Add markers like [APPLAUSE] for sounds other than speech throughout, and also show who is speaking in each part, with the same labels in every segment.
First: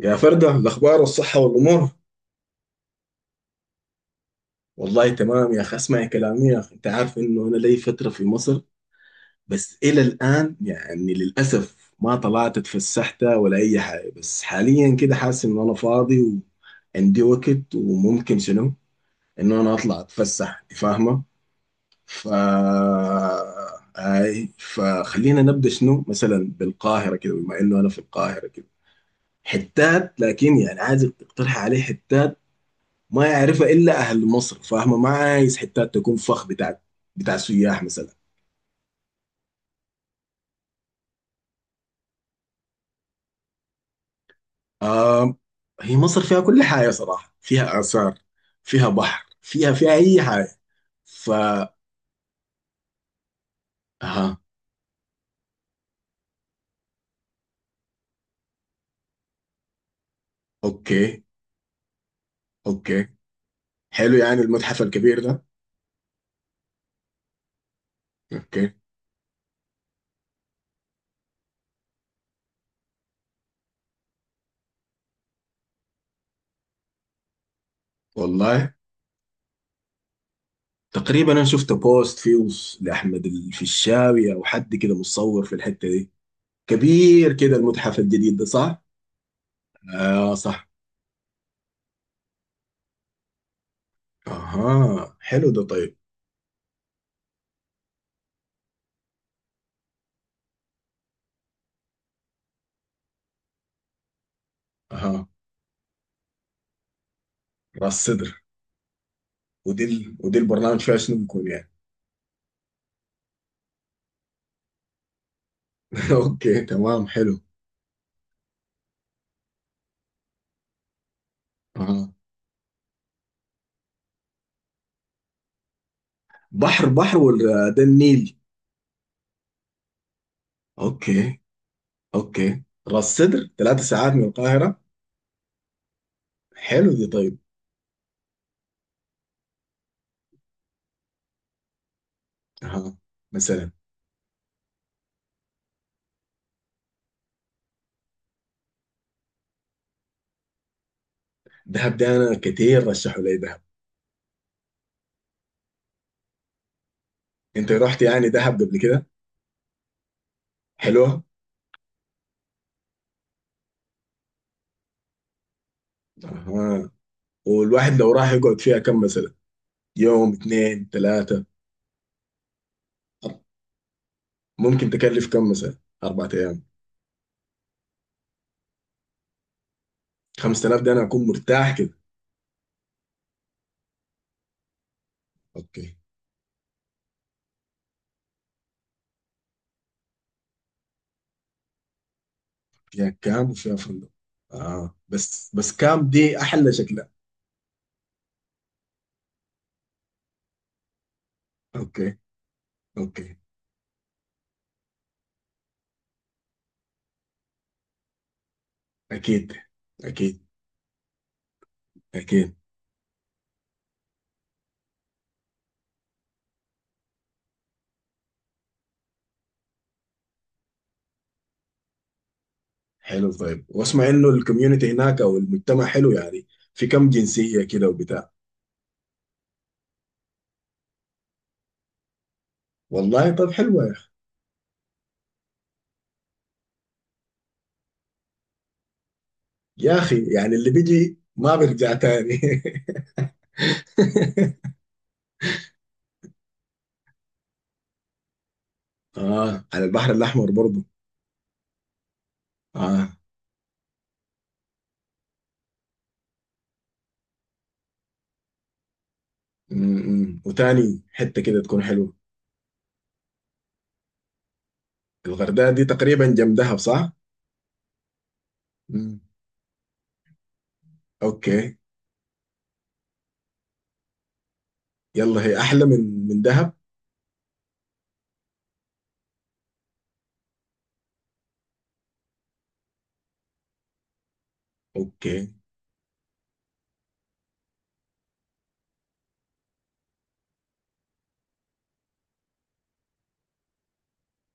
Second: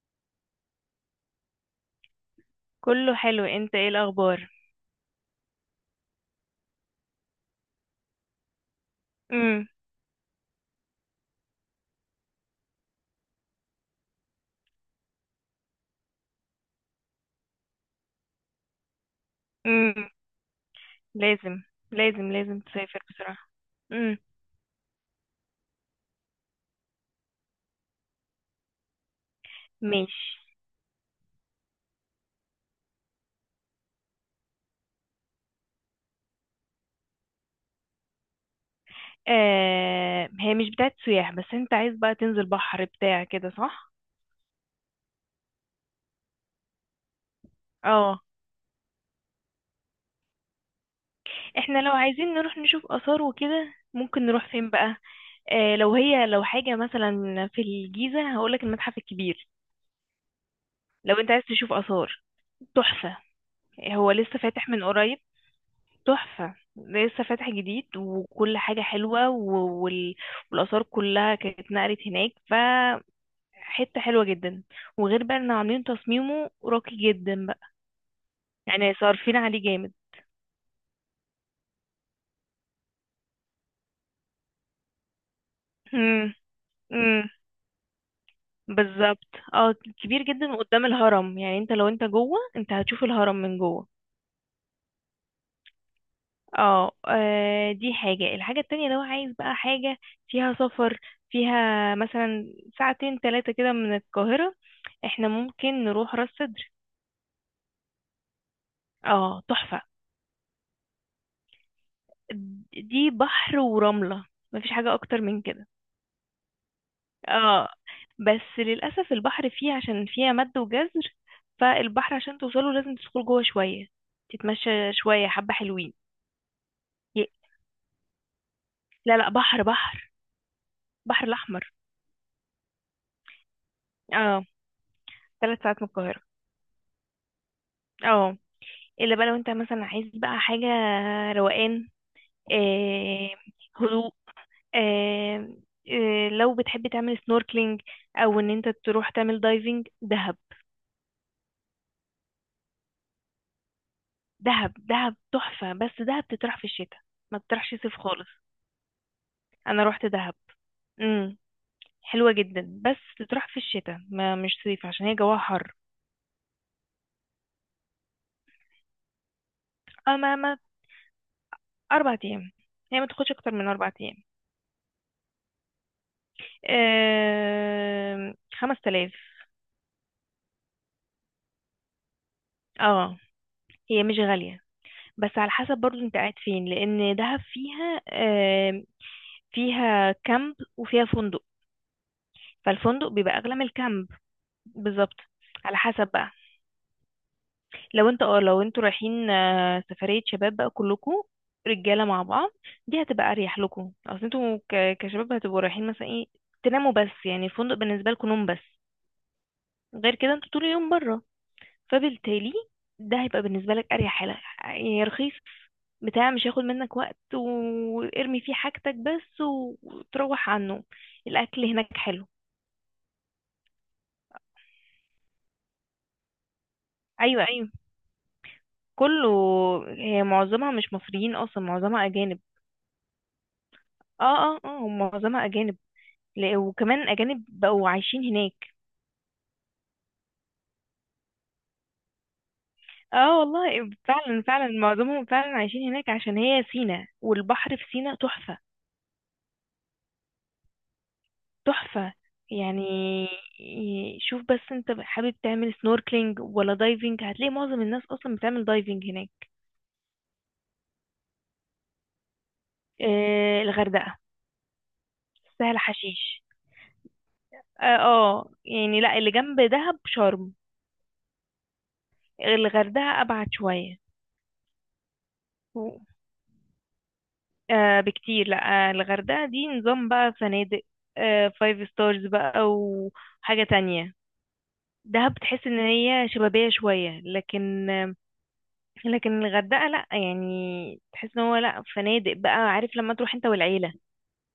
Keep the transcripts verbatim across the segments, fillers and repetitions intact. Speaker 1: يا فردة الأخبار والصحة والأمور.
Speaker 2: كله حلو، انت ايه الاخبار؟
Speaker 1: والله تمام يا أخي، اسمعي كلامي يا أخي، أنت عارف إنه أنا لي فترة في مصر.
Speaker 2: امم
Speaker 1: بس إلى الآن يعني للأسف ما طلعت اتفسحت ولا أي حاجة، بس حاليا كده حاسس إنه أنا فاضي وعندي وقت وممكن شنو إنه أنا أطلع
Speaker 2: امم
Speaker 1: أتفسح، أنت فاهمة؟
Speaker 2: لازم،
Speaker 1: ف
Speaker 2: لازم لازم تسافر بصراحة. امم
Speaker 1: أي، فخلينا نبدأ شنو مثلا بالقاهرة كده، بما إنه أنا في القاهرة كده. حتات،
Speaker 2: ماشي.
Speaker 1: لكن يعني عايزك تقترح عليه حتات ما يعرفها الا اهل مصر، فاهمه؟ ما عايز حتات تكون فخ بتاع بتاع سياح مثلا.
Speaker 2: آه، هي مش بتاعت سياح، بس انت عايز بقى تنزل بحر بتاع كده، صح؟
Speaker 1: آه، هي مصر فيها كل حاجه صراحه، فيها اثار،
Speaker 2: اه.
Speaker 1: فيها بحر، فيها فيها اي حاجه. ف
Speaker 2: احنا لو عايزين نروح نشوف آثار وكده، ممكن
Speaker 1: اها.
Speaker 2: نروح فين بقى؟ آه، لو هي لو حاجة مثلا في الجيزة، هقولك المتحف الكبير. لو
Speaker 1: اوكي،
Speaker 2: انت عايز تشوف آثار،
Speaker 1: اوكي،
Speaker 2: تحفة. هو
Speaker 1: حلو
Speaker 2: لسه
Speaker 1: يعني
Speaker 2: فاتح
Speaker 1: المتحف
Speaker 2: من قريب.
Speaker 1: الكبير ده.
Speaker 2: تحفة، لسه فاتح جديد وكل
Speaker 1: اوكي.
Speaker 2: حاجة حلوة و- وال... والآثار كلها كانت اتنقلت هناك. ف حتة حلوة جدا. وغير بقى ان عاملين تصميمه راقي جدا بقى،
Speaker 1: والله
Speaker 2: يعني صارفين عليه جامد.
Speaker 1: تقريبا انا شفت بوست فيه لاحمد الفيشاوي او حد كده مصور في الحته دي،
Speaker 2: امم امم
Speaker 1: كبير كده المتحف الجديد ده صح؟
Speaker 2: بالظبط. اه. كبير
Speaker 1: اه
Speaker 2: جدا
Speaker 1: صح.
Speaker 2: قدام الهرم، يعني انت لو انت جوه، انت هتشوف الهرم من جوه.
Speaker 1: اها، حلو ده طيب.
Speaker 2: اه، آه، دي حاجة. الحاجة التانية لو عايز بقى حاجة فيها سفر، فيها مثلا ساعتين تلاتة كده من القاهرة،
Speaker 1: اها،
Speaker 2: احنا ممكن نروح راس سدر.
Speaker 1: راس صدر.
Speaker 2: اه، تحفة.
Speaker 1: ودي ال... ودي البرنامج فيها شنو بيكون يعني؟
Speaker 2: دي بحر ورملة، مفيش حاجة اكتر من كده.
Speaker 1: [LAUGHS] اوكي تمام حلو.
Speaker 2: اه، بس للأسف البحر فيه عشان فيها مد وجزر،
Speaker 1: آه.
Speaker 2: فالبحر عشان توصله لازم تدخل جوه شوية، تتمشى شوية حبة حلوين.
Speaker 1: بحر بحر
Speaker 2: ي-
Speaker 1: ولا ده النيل؟
Speaker 2: لا، لا، بحر بحر. بحر
Speaker 1: اوكي.
Speaker 2: الأحمر.
Speaker 1: اوكي، راس سدر ثلاث ساعات من
Speaker 2: اه،
Speaker 1: القاهرة.
Speaker 2: ثلاث ساعات من القاهرة.
Speaker 1: حلو دي طيب.
Speaker 2: اه، إلا بقى لو انت مثلا عايز بقى حاجة روقان،
Speaker 1: آه.
Speaker 2: آه
Speaker 1: مثلا
Speaker 2: هدوء. آه آه، لو بتحب تعمل سنوركلينج أو إن انت تروح تعمل دايفنج، دهب.
Speaker 1: دهب. ده انا كتير رشحوا لي دهب.
Speaker 2: دهب، دهب تحفة، بس دهب تطرح في الشتاء، ما
Speaker 1: انت
Speaker 2: تطرحش صيف
Speaker 1: رحت يعني
Speaker 2: خالص.
Speaker 1: دهب قبل كده؟
Speaker 2: انا روحت دهب.
Speaker 1: حلوة.
Speaker 2: امم حلوة جدا بس تطرح في الشتاء، ما مش صيف عشان هي جواها حر.
Speaker 1: آه. والواحد لو راح يقعد فيها كم مثلا؟ يوم،
Speaker 2: اما ما
Speaker 1: اثنين، ثلاثة؟
Speaker 2: اربع ايام. هي ما تاخدش اكتر من اربع ايام.
Speaker 1: ممكن تكلف كم مثلا أربعة أيام؟
Speaker 2: أه... خمس تلاف.
Speaker 1: خمس تلاف، ده أنا أكون مرتاح كده.
Speaker 2: اه، هي مش غالية، بس على حسب
Speaker 1: أوكي.
Speaker 2: برضو انت قاعد فين لان دهب فيها أه... فيها كامب وفيها فندق، فالفندق
Speaker 1: فيها
Speaker 2: بيبقى
Speaker 1: كام
Speaker 2: اغلى من
Speaker 1: وفيها فندق.
Speaker 2: الكامب.
Speaker 1: اه
Speaker 2: بالظبط،
Speaker 1: بس بس
Speaker 2: على حسب
Speaker 1: كام
Speaker 2: بقى.
Speaker 1: دي احلى شكلها.
Speaker 2: لو انت اه لو انتوا رايحين، آه، سفرية شباب بقى كلكم، رجالة
Speaker 1: اوكي.
Speaker 2: مع بعض. دي هتبقى
Speaker 1: اوكي.
Speaker 2: اريح لكم، اصل انتوا ك- كشباب هتبقوا رايحين مثلا ايه تناموا، بس يعني الفندق بالنسبة لكم نوم بس.
Speaker 1: اكيد.
Speaker 2: غير كده
Speaker 1: اكيد.
Speaker 2: انتوا طول اليوم بره، فبالتالي
Speaker 1: اكيد.
Speaker 2: ده هيبقى بالنسبة لك اريح حاجة، يعني رخيص بتاع، مش هياخد منك وقت وارمي فيه حاجتك بس و- وتروح عنه. الاكل هناك حلو.
Speaker 1: حلو طيب، واسمع انه الكوميونتي هناك او المجتمع حلو يعني؟ في كم
Speaker 2: ايوه،
Speaker 1: جنسية
Speaker 2: ايوه،
Speaker 1: كده وبتاع؟
Speaker 2: كله. هي معظمها مش مصريين، اصلا معظمها اجانب.
Speaker 1: والله طب حلوة يا اخي.
Speaker 2: اه، اه، اه، هم معظمها اجانب. ل- وكمان أجانب بقوا عايشين هناك.
Speaker 1: يا اخي يعني اللي بيجي ما بيرجع تاني. [LAUGHS]
Speaker 2: اه والله، فعلا فعلا معظمهم فعلا عايشين هناك عشان هي سينا، والبحر في سينا تحفة،
Speaker 1: اه على البحر الاحمر برضه.
Speaker 2: تحفة يعني.
Speaker 1: اه.
Speaker 2: ي- شوف بس، انت حابب تعمل سنوركلينج ولا دايفنج؟ هتلاقي معظم الناس اصلا بتعمل دايفنج هناك.
Speaker 1: امم، وتاني حتة كده تكون حلوة؟
Speaker 2: آه، الغردقة،
Speaker 1: الغردقة
Speaker 2: سهل
Speaker 1: دي تقريبا
Speaker 2: حشيش.
Speaker 1: جنب دهب صح؟
Speaker 2: اه آه، يعني لا،
Speaker 1: امم.
Speaker 2: اللي جنب دهب شرم.
Speaker 1: اوكي.
Speaker 2: الغردقة ابعد شوية.
Speaker 1: يلا هي احلى من من دهب.
Speaker 2: آه بكتير. لا، آه الغردقة دي نظام بقى فنادق، آه فايف ستارز بقى وحاجة تانية. دهب
Speaker 1: اوكي.
Speaker 2: بتحس ان هي شبابية شوية، لكن آه لكن الغردقة لا يعني، تحس ان هو لا فنادق بقى، عارف لما تروح انت والعيلة،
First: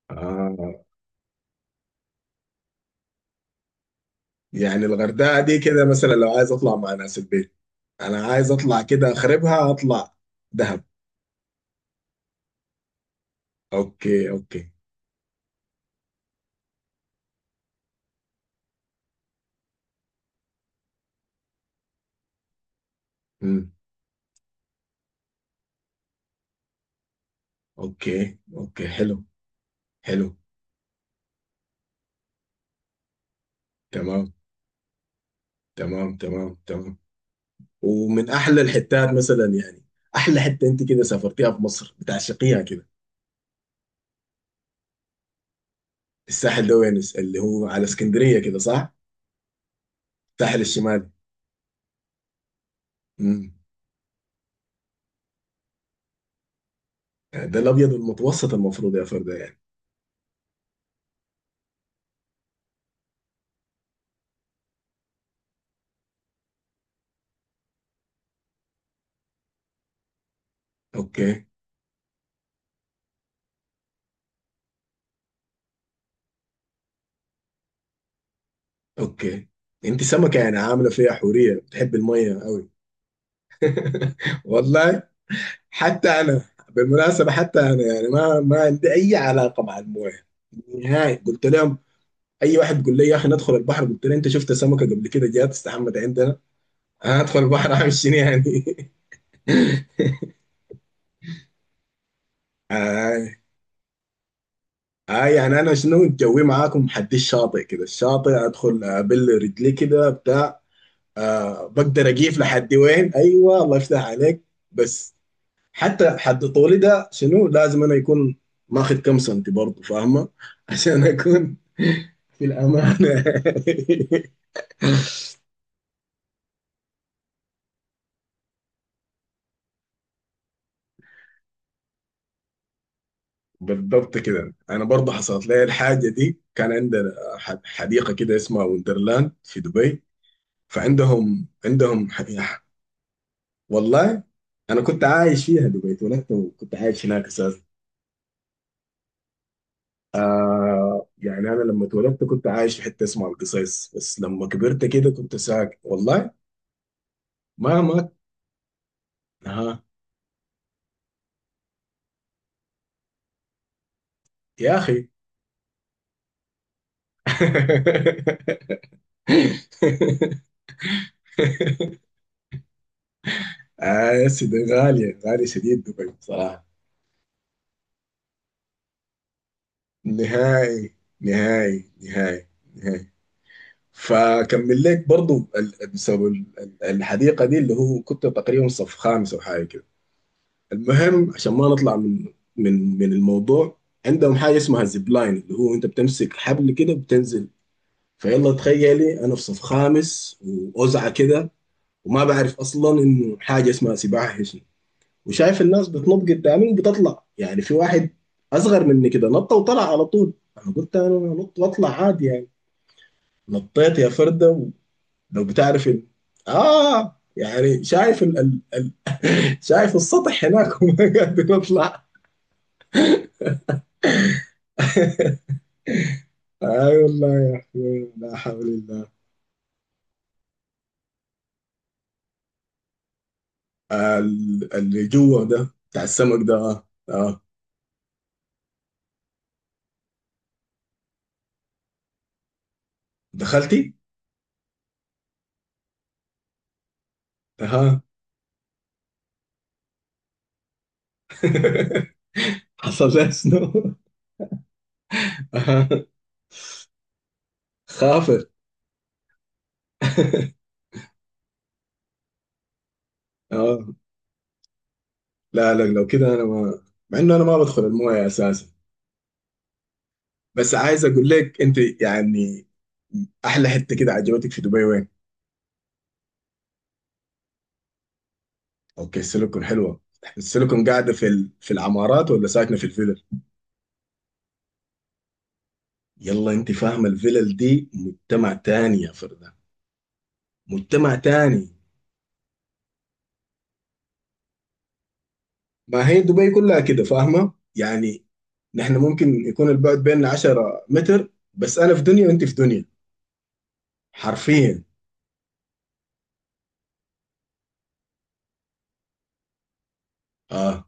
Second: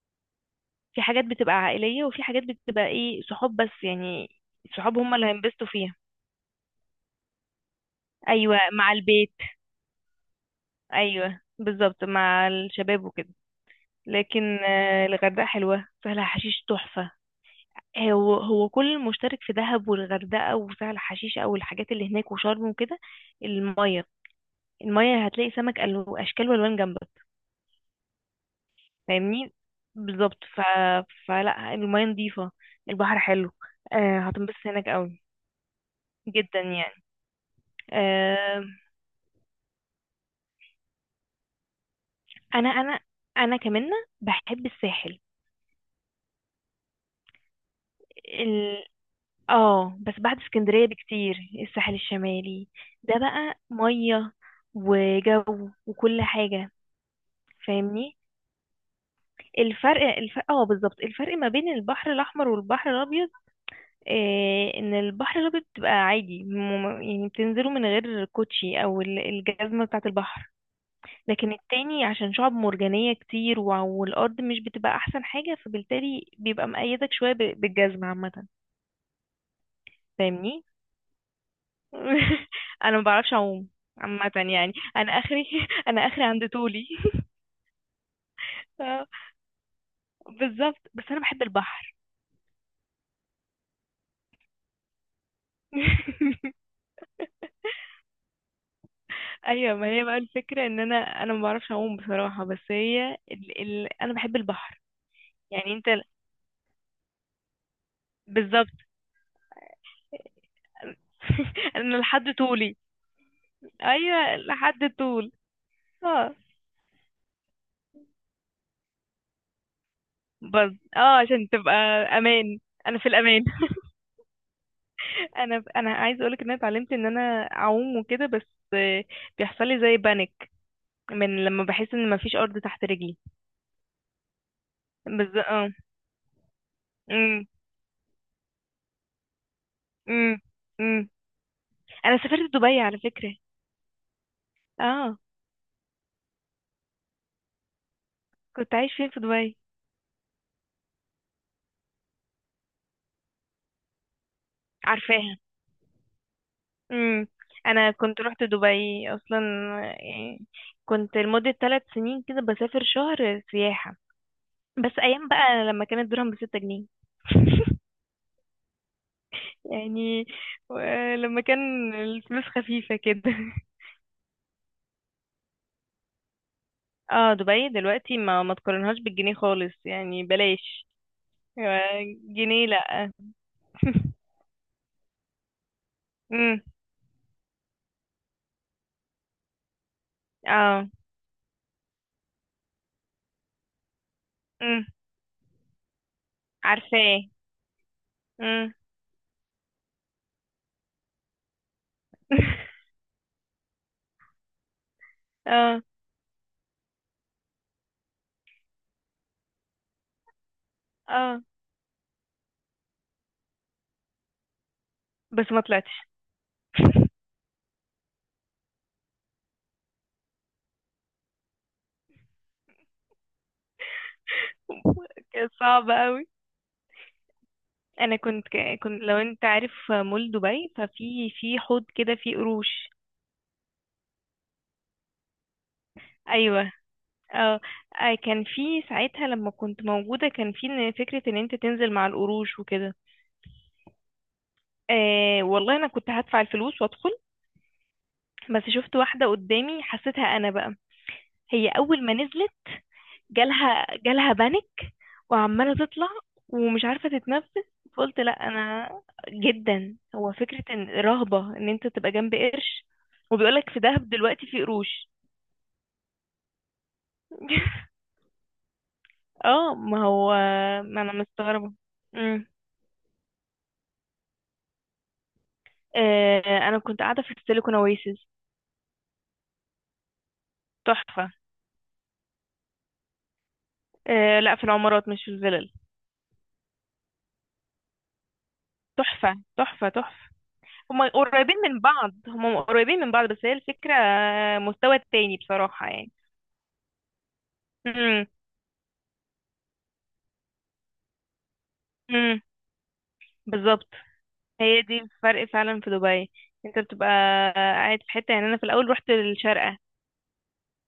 Speaker 1: آه
Speaker 2: في حاجات بتبقى عائلية، وفي حاجات بتبقى ايه صحاب بس يعني.
Speaker 1: يعني
Speaker 2: صحاب هم اللي
Speaker 1: الغردقة دي
Speaker 2: هينبسطوا
Speaker 1: كده
Speaker 2: فيها.
Speaker 1: مثلا لو عايز اطلع مع ناس البيت، انا عايز
Speaker 2: ايوه،
Speaker 1: اطلع
Speaker 2: مع
Speaker 1: كده
Speaker 2: البيت.
Speaker 1: اخربها اطلع. دهب.
Speaker 2: ايوه بالظبط، مع الشباب وكده.
Speaker 1: اوكي،
Speaker 2: لكن
Speaker 1: اوكي.
Speaker 2: آه الغردقة حلوة، سهلها حشيش تحفة. هو هو كل المشترك في دهب والغردقة وسهل حشيش أو الحاجات اللي هناك وشرم وكده،
Speaker 1: امم.
Speaker 2: المية. المية هتلاقي سمك ألو- أشكال وألوان جنبك.
Speaker 1: اوكي، اوكي، حلو.
Speaker 2: فاهمني،
Speaker 1: حلو.
Speaker 2: بالظبط. ف... فلا المية نظيفة، البحر حلو. آه،
Speaker 1: تمام.
Speaker 2: هتنبسط هناك قوي،
Speaker 1: تمام، تمام،
Speaker 2: جدا
Speaker 1: تمام.
Speaker 2: يعني.
Speaker 1: ومن احلى
Speaker 2: آه،
Speaker 1: الحتات مثلا يعني؟ احلى حتة انت كده سافرتيها في مصر بتعشقيها
Speaker 2: أنا
Speaker 1: كده؟
Speaker 2: أنا أنا كمان بحب الساحل.
Speaker 1: الساحل ده وين، اللي هو على اسكندرية كده
Speaker 2: ال...
Speaker 1: صح؟
Speaker 2: اه بس بعد
Speaker 1: الساحل
Speaker 2: اسكندرية
Speaker 1: الشمالي.
Speaker 2: بكتير. الساحل الشمالي، ده
Speaker 1: امم.
Speaker 2: بقى مية وجو وكل حاجة.
Speaker 1: ده الابيض
Speaker 2: فاهمني.
Speaker 1: المتوسط المفروض يا فردة يعني.
Speaker 2: الفرق الفرق اه بالظبط، الفرق ما بين البحر الاحمر والبحر الابيض. آه، ان البحر الابيض بتبقى عادي، مم- يعني بتنزلوا من غير كوتشي او ال- الجزمه بتاعه البحر.
Speaker 1: اوكي.
Speaker 2: لكن التاني عشان شعب مرجانيه كتير، وع- والارض مش بتبقى احسن حاجه، فبالتالي بيبقى مقيدك شويه ب- بالجزمه عامه.
Speaker 1: اوكي. انت سمكه يعني،
Speaker 2: فاهمني.
Speaker 1: عامله فيها حوريه بتحب الميه
Speaker 2: [LAUGHS]
Speaker 1: قوي.
Speaker 2: انا ما بعرفش اعوم. عامه
Speaker 1: [LAUGHS]
Speaker 2: يعني
Speaker 1: والله.
Speaker 2: انا اخري. [LAUGHS] انا
Speaker 1: حتى
Speaker 2: اخري
Speaker 1: انا.
Speaker 2: عند طولي.
Speaker 1: بالمناسبه
Speaker 2: [LAUGHS]
Speaker 1: حتى انا يعني ما ما عندي
Speaker 2: آه،
Speaker 1: اي علاقه مع المويه.
Speaker 2: بالظبط، بس
Speaker 1: نهائي.
Speaker 2: انا بحب
Speaker 1: قلت لهم
Speaker 2: البحر.
Speaker 1: اي واحد يقول لي يا اخي ندخل البحر قلت له انت شفت سمكه قبل كده جات استحمت عندنا؟
Speaker 2: [LAUGHS]
Speaker 1: [LAUGHS] انا ادخل البحر اعمل شنو يعني؟ [LAUGHS]
Speaker 2: ايوه، ما هي بقى الفكره ان انا انا ما بعرفش اعوم بصراحه، بس هي
Speaker 1: آي.
Speaker 2: ال... ال... انا بحب البحر.
Speaker 1: آي يعني
Speaker 2: يعني
Speaker 1: انا
Speaker 2: انت،
Speaker 1: شنو، جوي معاكم حد الشاطئ كده، الشاطئ
Speaker 2: بالظبط.
Speaker 1: ادخل ابل رجلي كده بتاع. آه
Speaker 2: [LAUGHS] انا
Speaker 1: بقدر
Speaker 2: لحد
Speaker 1: اجيف لحد
Speaker 2: طولي،
Speaker 1: وين. ايوه الله يفتح
Speaker 2: ايوه
Speaker 1: عليك.
Speaker 2: لحد
Speaker 1: بس
Speaker 2: طول.
Speaker 1: حتى
Speaker 2: اه
Speaker 1: حد طولي ده شنو، لازم انا يكون ماخذ كم سنتي برضه، فاهمه؟
Speaker 2: بس،
Speaker 1: عشان
Speaker 2: اه عشان
Speaker 1: اكون
Speaker 2: تبقى
Speaker 1: [LAUGHS] في
Speaker 2: امان، انا في
Speaker 1: الامانه.
Speaker 2: الامان.
Speaker 1: [LAUGHS]
Speaker 2: [LAUGHS] انا انا عايزه اقولك ان انا اتعلمت ان انا اعوم وكده بس. آه، بيحصل لي زي بانيك من لما بحس ان مفيش ارض تحت رجلي.
Speaker 1: بالضبط كده، انا برضه
Speaker 2: بس،
Speaker 1: حصلت لي
Speaker 2: اه
Speaker 1: الحاجه دي. كان عندنا
Speaker 2: امم.
Speaker 1: ح- حديقه كده اسمها وندرلاند في دبي.
Speaker 2: امم، امم.
Speaker 1: فعندهم عندهم
Speaker 2: انا سافرت
Speaker 1: حديقة.
Speaker 2: دبي على فكره.
Speaker 1: والله انا كنت
Speaker 2: اه،
Speaker 1: عايش فيها دبي، اتولدت وكنت عايش هناك اساسا.
Speaker 2: كنت عايش فين في دبي؟
Speaker 1: آه يعني انا لما اتولدت كنت عايش في حته اسمها القصيص، بس لما كبرت كده كنت
Speaker 2: عارفاها.
Speaker 1: ساكن والله
Speaker 2: امم انا
Speaker 1: ما
Speaker 2: كنت رحت دبي اصلا
Speaker 1: ما.
Speaker 2: يعني، كنت لمدة ثلاث سنين كده بسافر شهر سياحة،
Speaker 1: يا
Speaker 2: بس
Speaker 1: اخي. [LAUGHS]
Speaker 2: ايام بقى لما كان الدرهم بستة جنيه. [LAUGHS] يعني، و- لما كان الفلوس خفيفة كده.
Speaker 1: آه يا سيدي، غالية، غالية شديد دبي بصراحة.
Speaker 2: اه، دبي دلوقتي ما ما تقارنهاش بالجنيه خالص، يعني بلاش.
Speaker 1: نهائي. نهائي.
Speaker 2: آه،
Speaker 1: نهائي.
Speaker 2: جنيه
Speaker 1: نهائي.
Speaker 2: لا. [LAUGHS]
Speaker 1: فكمل لك برضو ال- بسبب ال-
Speaker 2: امم
Speaker 1: ال- الحديقة دي، اللي هو كنت تقريبا صف خامس أو حاجة كده.
Speaker 2: اه
Speaker 1: المهم عشان ما نطلع من من من الموضوع، عندهم حاجة اسمها
Speaker 2: امم
Speaker 1: زيب لاين، اللي هو أنت بتمسك حبل كده
Speaker 2: عارفاه.
Speaker 1: وبتنزل فيلا.
Speaker 2: امم
Speaker 1: تخيلي أنا في صف خامس وأوزعة كده وما بعرف
Speaker 2: [LAUGHS]
Speaker 1: أصلا إنه حاجة اسمها سباحة، وشايف
Speaker 2: اه،
Speaker 1: الناس بتنط قدامي وبتطلع، يعني في واحد اصغر مني كده نط وطلع على طول، انا قلت انا
Speaker 2: اه،
Speaker 1: نط واطلع عادي يعني. نطيت يا فرده ولو
Speaker 2: بس ما
Speaker 1: بتعرف
Speaker 2: طلعتش.
Speaker 1: ال... اه يعني شايف ال... ال- شايف السطح هناك [LAUGHS] وما قادر اطلع.
Speaker 2: [LAUGHS] كانت صعبة.
Speaker 1: اي والله يا اخي
Speaker 2: انا
Speaker 1: لا
Speaker 2: كنت
Speaker 1: حول
Speaker 2: ك- كنت،
Speaker 1: الله.
Speaker 2: لو انت عارف مول دبي، ففي في حوض كده فيه قروش.
Speaker 1: آه، ال- اللي جوا ده بتاع السمك ده،
Speaker 2: ايوه.
Speaker 1: اه اه.
Speaker 2: اه. آه، كان في ساعتها لما كنت موجوده، كان في إن فكره ان انت تنزل مع القروش وكده.
Speaker 1: دخلتي؟
Speaker 2: آه والله، انا كنت هدفع الفلوس وادخل،
Speaker 1: اها.
Speaker 2: بس شفت واحده قدامي حسيتها انا بقى. هي اول ما
Speaker 1: [LAUGHS]
Speaker 2: نزلت
Speaker 1: حصل لها شنو؟
Speaker 2: جالها جالها بانيك، وعماله
Speaker 1: اها.
Speaker 2: تطلع ومش عارفه تتنفس. فقلت لا
Speaker 1: خافر.
Speaker 2: انا، جدا هو فكره
Speaker 1: [LAUGHS]
Speaker 2: ان رهبه ان انت تبقى جنب قرش. وبيقولك
Speaker 1: اه
Speaker 2: في دهب دلوقتي في قروش.
Speaker 1: لا لا، لو كده انا ما، مع انه انا ما بدخل
Speaker 2: [LAUGHS]
Speaker 1: المويه اساسا،
Speaker 2: اه ما هو،
Speaker 1: بس
Speaker 2: ما
Speaker 1: عايز
Speaker 2: انا
Speaker 1: اقول لك
Speaker 2: مستغربة.
Speaker 1: انت
Speaker 2: امم
Speaker 1: يعني. احلى حته كده عجبتك في دبي وين؟
Speaker 2: آه، انا كنت قاعدة في السيليكون اويسيس.
Speaker 1: اوكي، السيليكون حلوه. السيليكون قاعده في
Speaker 2: تحفة.
Speaker 1: ال... في العمارات ولا ساكنه في الفلل؟
Speaker 2: آه لا، في العمارات مش في الفلل.
Speaker 1: يلا انت فاهمه الفلل دي مجتمع تاني يا
Speaker 2: تحفة،
Speaker 1: فرده،
Speaker 2: تحفة، تحفة. هما
Speaker 1: مجتمع
Speaker 2: قريبين
Speaker 1: تاني.
Speaker 2: من بعض، هما قريبين من بعض، بس هي الفكرة مستوى تاني بصراحة
Speaker 1: ما
Speaker 2: يعني.
Speaker 1: هي دبي كلها كده فاهمه؟ يعني
Speaker 2: امم
Speaker 1: نحن ممكن يكون البعد بيننا 10 متر، بس انا في دنيا
Speaker 2: امم
Speaker 1: وانت في دنيا،
Speaker 2: بالظبط. هي
Speaker 1: حرفيا.
Speaker 2: دي الفرق فعلا في دبي. انت بتبقى قاعد في حتة يعني، انا في الاول رحت الشارقة،
Speaker 1: اه،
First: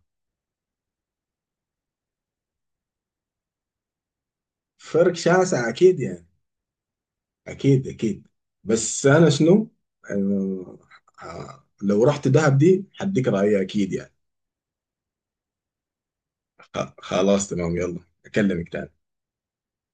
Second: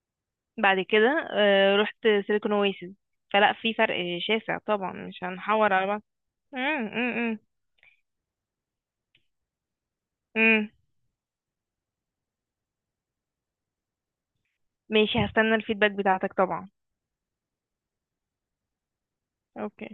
Speaker 2: بعد كده آه رحت سيليكون اويسيس، فلا في فرق شاسع طبعا،
Speaker 1: فرق
Speaker 2: مش
Speaker 1: شاسع
Speaker 2: هنحور على
Speaker 1: اكيد
Speaker 2: بعض.
Speaker 1: يعني.
Speaker 2: امم، امم،
Speaker 1: اكيد، اكيد. بس انا شنو،
Speaker 2: امم.
Speaker 1: آه، آه، لو رحت دهب دي هديك رأيي اكيد يعني.
Speaker 2: ماشي، هستنى الفيدباك بتاعتك طبعا.
Speaker 1: خ- خلاص تمام، يلا اكلمك تاني.
Speaker 2: اوكي.